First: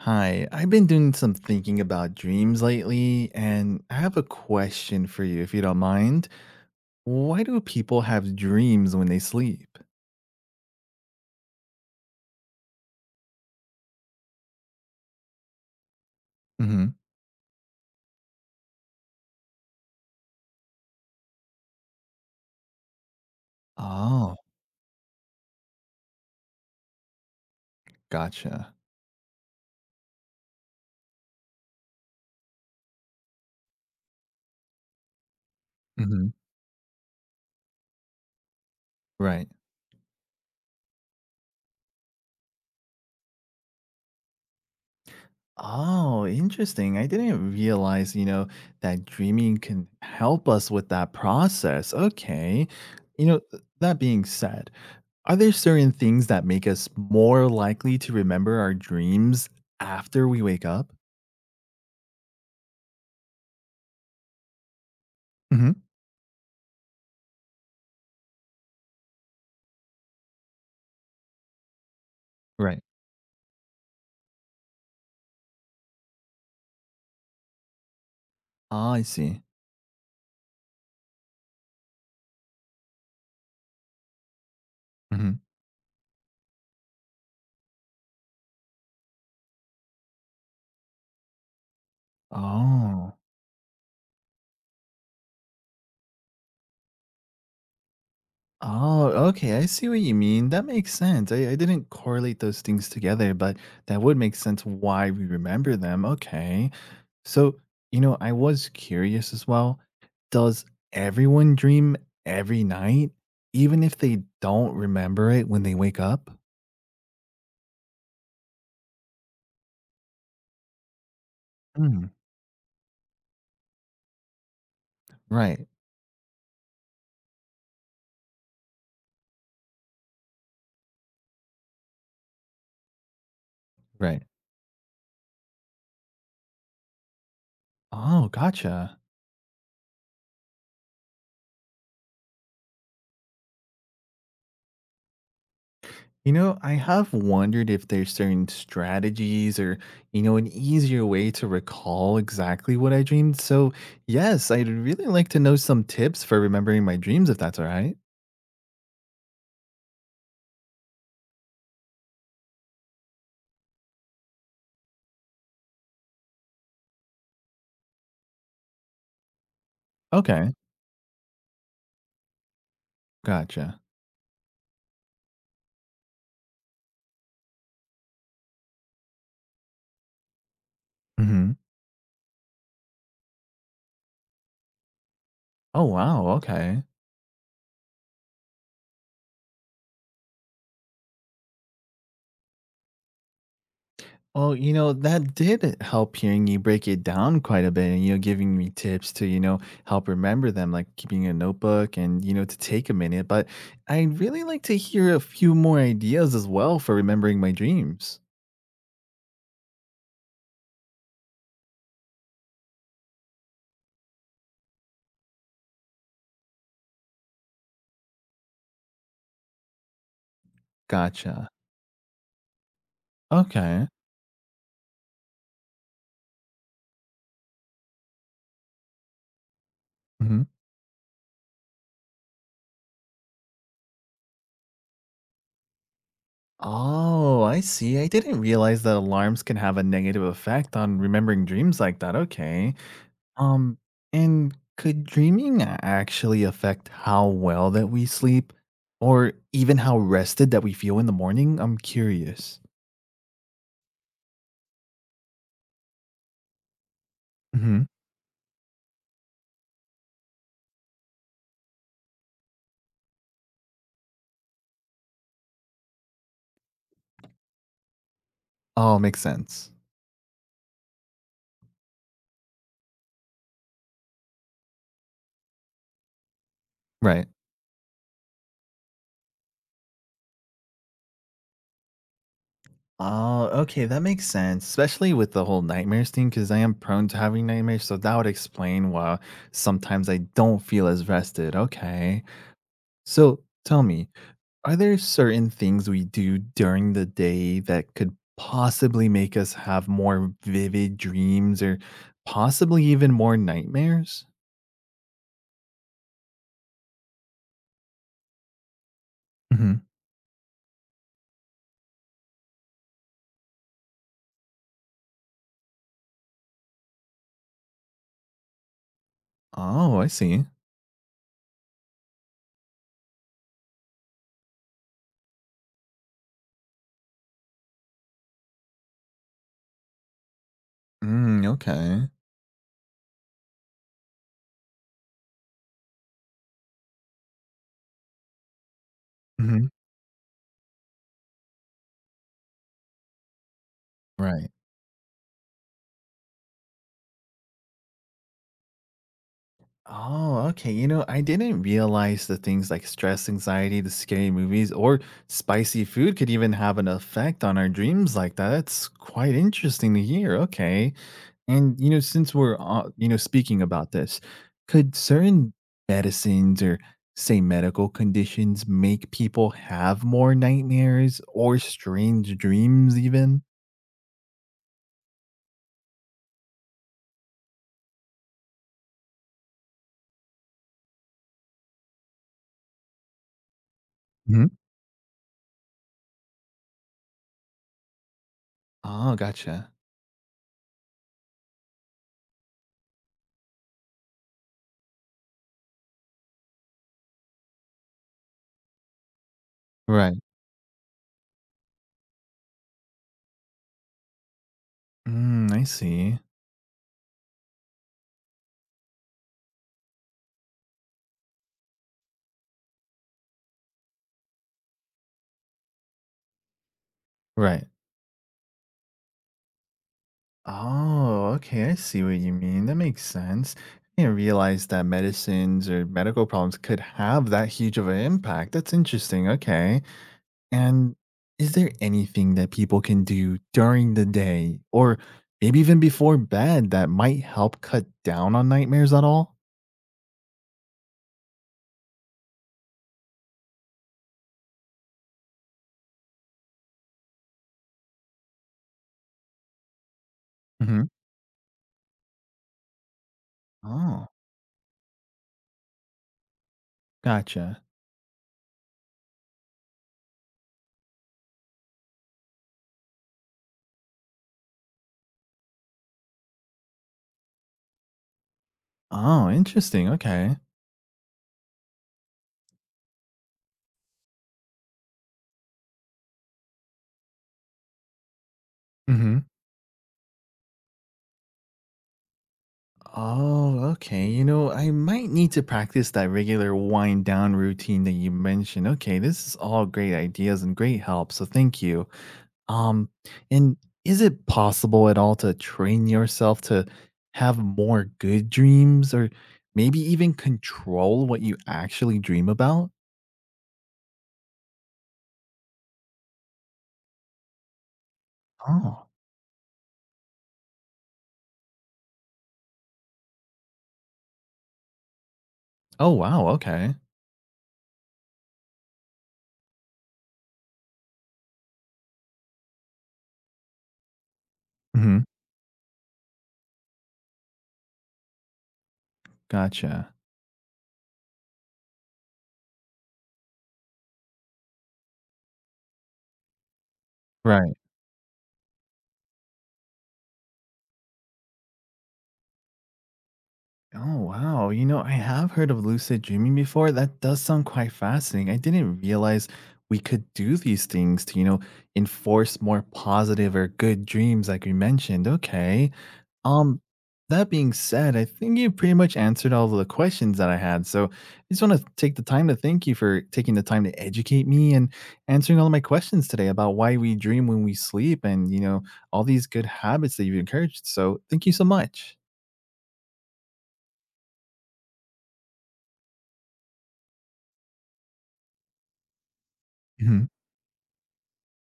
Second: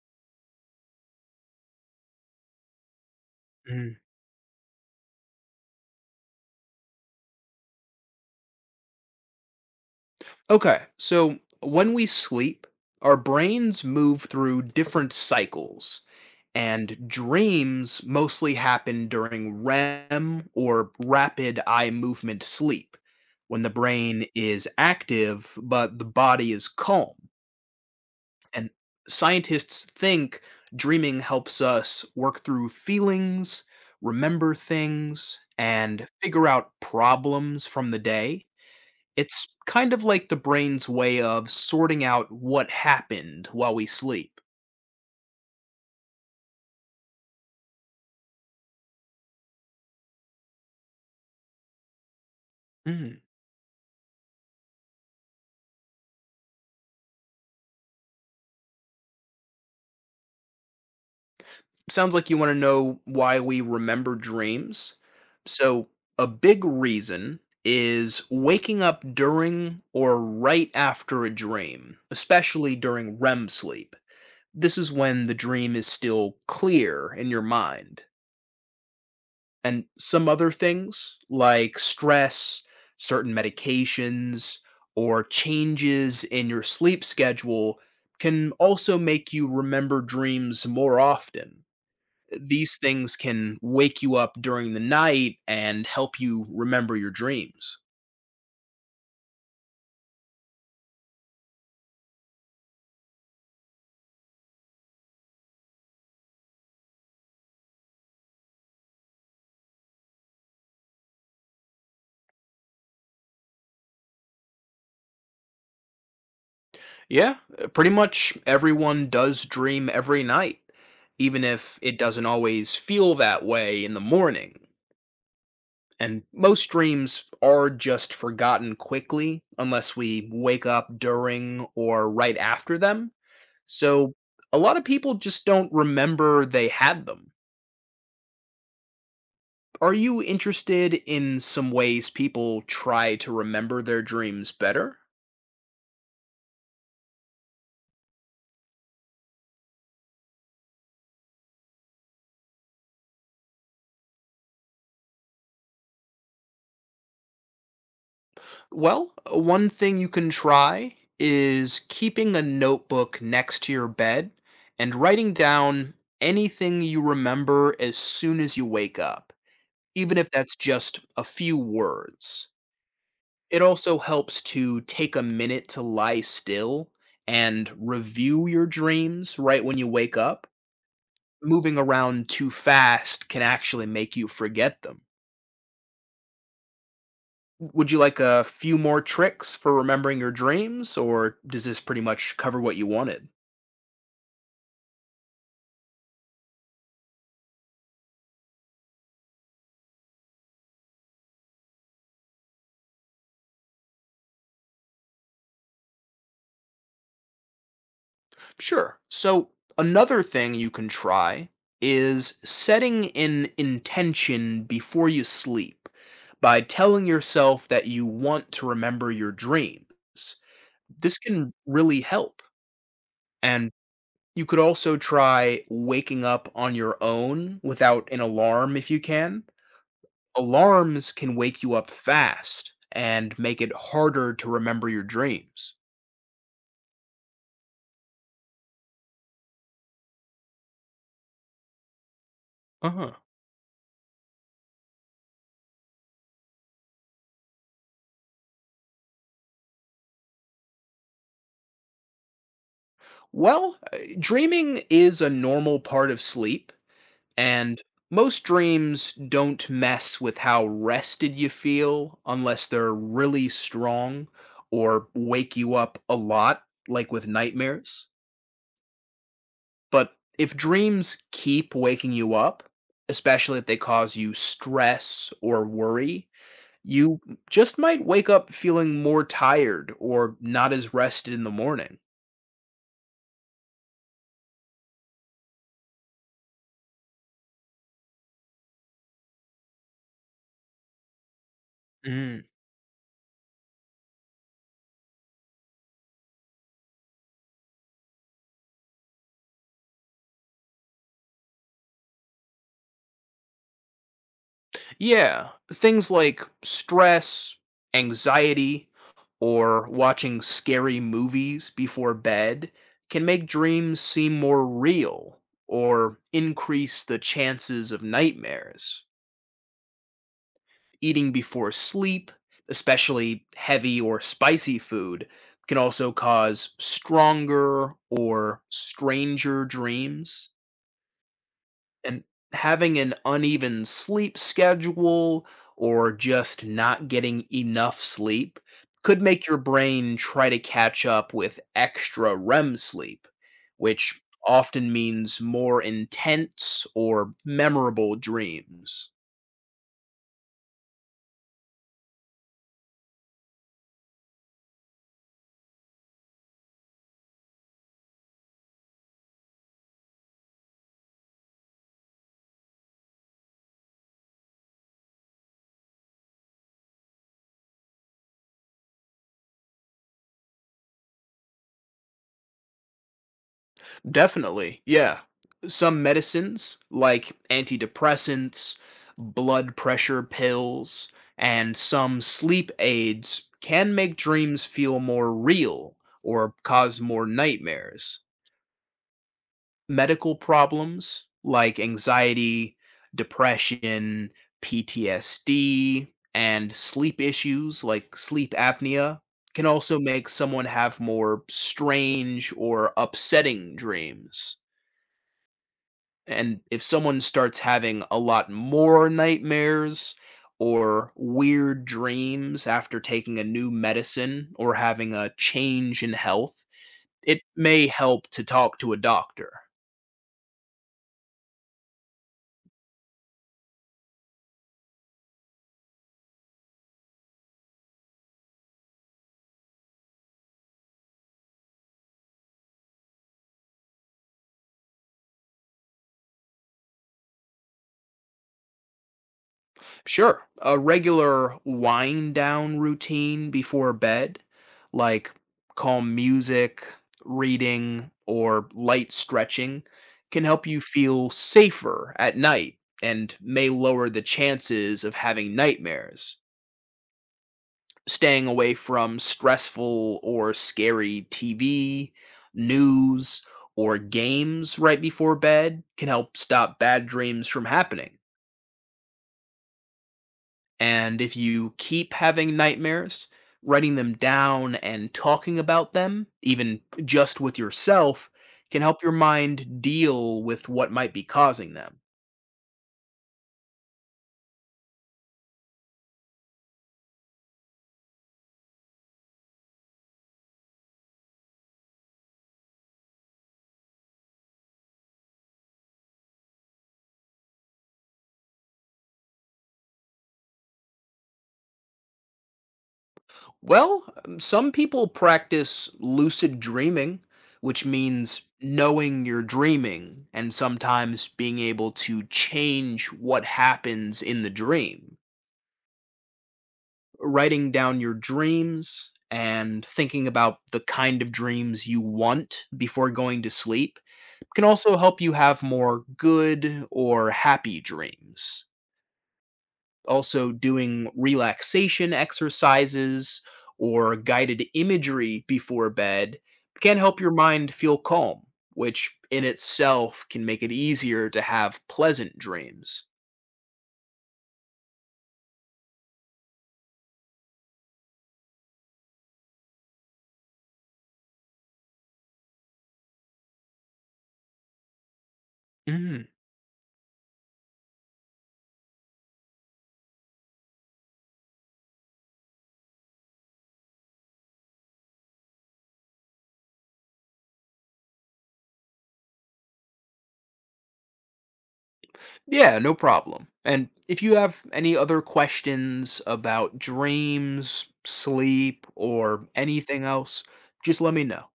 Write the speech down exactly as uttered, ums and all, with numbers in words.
Hi, I've been doing some thinking about dreams lately, and I Mm. have a question for you if you don't mind. Why do people have dreams when they sleep? Okay, so when we sleep, our brains move through different cycles, Hmm. and dreams mostly happen during REM or rapid eye movement sleep, when the brain Oh, is active but the body is calm. And gotcha. scientists think dreaming helps us work through feelings, remember things, and Hmm. figure out problems from the day. It's Right. kind of like the brain's way of sorting out what happened while we sleep. Oh, interesting. I didn't realize, you know, that dreaming can help us with that process. Okay. Mm. You know, th- that being said, are there certain things that make us more likely to remember our dreams after we wake up? Sounds like you want to know why we remember dreams. Hmm. So, a big reason is waking up during or right after a dream, especially Right. during REM sleep. This is when the dream is still clear in your mind. Ah, I see. And some other things like stress, certain medications, or Mhm. changes in your sleep schedule can also make you remember dreams more often. These things Oh. can wake you up during the night and help you remember your dreams. Oh, okay, I see what you mean, that makes sense. I I didn't correlate those things together, but that would make sense why we remember them, okay. So, you know, I was curious as well, does everyone dream every night, even if they don't remember it when they wake up? Yeah, uh, pretty much everyone does dream every night, even if it Mm. doesn't always feel that way in the morning. Right, And most dreams are just forgotten quickly unless we wake up during or right after them. So right. a lot of people just don't remember they had them. Oh, gotcha. Are you interested in some ways people try to remember their dreams better? You know, I have wondered if there's certain strategies or, you know, an easier way to recall exactly what I dreamed. So, yes, I'd really like to know some tips for remembering my dreams, if that's all right. Well, one thing you can try is keeping a notebook next to your bed and writing down anything you remember as soon as you wake up, even if Okay, that's just a few words. It gotcha. also helps to take a minute to lie still and review your dreams right when you wake up. Hmm. Moving around too fast can actually make you forget them. Oh, wow. Okay. Would you like a few more tricks for remembering your dreams, or does this pretty much cover what you wanted? Well, you know, that did help hearing you break it down quite a bit and, you know, giving me tips to, you know, help remember them, like keeping a notebook and, you know, to take a minute. But I'd really like to hear a few more ideas as well for remembering my dreams. Sure. So, another thing you can try is setting an intention before you sleep by telling yourself that you want to remember your dreams. This Gotcha. can really help. And Okay. you could also try waking up on your own without an alarm if you can. Mhm. Alarms can wake you up fast and make it harder to remember your dreams. Oh, I see. I didn't realize that alarms can have a negative effect on remembering dreams like that. Okay. Uh huh. Um, and could dreaming a- actually affect how well that we sleep or even how rested that we feel in the morning? I'm curious. Well, uh, dreaming is a normal part of sleep, and Mhm. most dreams don't mess with how rested you feel unless they're really strong or wake you up a lot, like with nightmares. Oh, makes sense. But if dreams keep waking you up, especially if they cause you stress or worry, you Right. just might wake up feeling more tired or not as rested in the morning. Oh, okay, that makes sense, especially with the whole nightmares thing, because I am prone to having nightmares, so that would explain why sometimes I don't feel as rested. Okay. So tell me, are there certain things we do during the day that could possibly make us have more vivid dreams or possibly even more nightmares? Yeah, things like stress, anxiety, or Hmm. watching scary movies before bed can make dreams seem more real or increase the chances of nightmares. Oh, I see. Eating before sleep, especially heavy or spicy food, can also cause stronger or stranger dreams. Mm, okay. And having an uneven sleep schedule or just not getting enough sleep could make your Hmm. brain try to catch up with extra REM sleep, which Right. often means more intense or memorable dreams. Oh, okay. You know, I didn't realize that things like stress, anxiety, the scary movies, or spicy food could even have an effect on our dreams like that. That's quite interesting to hear. Okay. And, you know, since we're, uh, you know, speaking about this, could certain medicines or say medical conditions make people have more nightmares or strange dreams even? Definitely, yeah. Some medicines, like antidepressants, blood pressure pills, and some sleep aids, can make Hmm. dreams feel more real or cause more nightmares. Oh, gotcha. Medical problems, like anxiety, depression, P T S D, and sleep issues, like sleep apnea, can also Right. make someone have more strange or upsetting dreams. Mm, I see. And if someone starts having a lot more nightmares or weird dreams after taking a new medicine or having a change in health, it Right. may help to talk to a doctor. Oh, okay. I see what you mean. That makes sense. I didn't realize that medicines or medical problems could have that huge of an impact. That's interesting. Okay. And is there anything that people can do during the day or maybe even before bed that might help cut down on nightmares at all? Sure. A regular wind down routine before bed, like calm music, reading, or light stretching, can help you Hmm. feel safer at night and may Oh, lower the chances of having nightmares. gotcha. Staying away from stressful or scary T V, news, or games right before bed can help stop bad dreams from happening. Oh, interesting. Okay. And if you keep having nightmares, writing them down and talking about them, even just with yourself, can help your Hmm. mind deal with what might be causing them. Oh, okay. You know, I might need to practice that regular wind down routine that you mentioned. Okay, this is all great ideas and great help. So thank you. Um, and is it possible at all to train yourself to have more good dreams or maybe even control what you actually dream about? Well, um, some people practice lucid dreaming, which means Oh. knowing you're dreaming and sometimes being able to change what happens in the dream. Oh, wow. Okay. Writing down your dreams and thinking about the kind of dreams you want before going to sleep can also Hmm. help you have more good or happy dreams. Gotcha. Also, doing relaxation exercises or guided imagery before bed can help your Right. mind feel calm, which in itself can make it easier to have pleasant dreams. Oh, wow. You know, I have heard of lucid dreaming before. That does sound quite fascinating. I didn't realize we could do these things to, you know, enforce more positive or good dreams, like we mentioned. Okay. Um, that being said, I think you pretty much answered all of the questions that I had. So I just want to take the time to thank you for taking the time to educate me and answering all of my questions today about why we dream when we sleep and, you know, all these good habits that you've encouraged. So thank you so much. Yeah, no problem. And if you have any other questions about dreams, sleep, or anything Mhm. else, just let me know.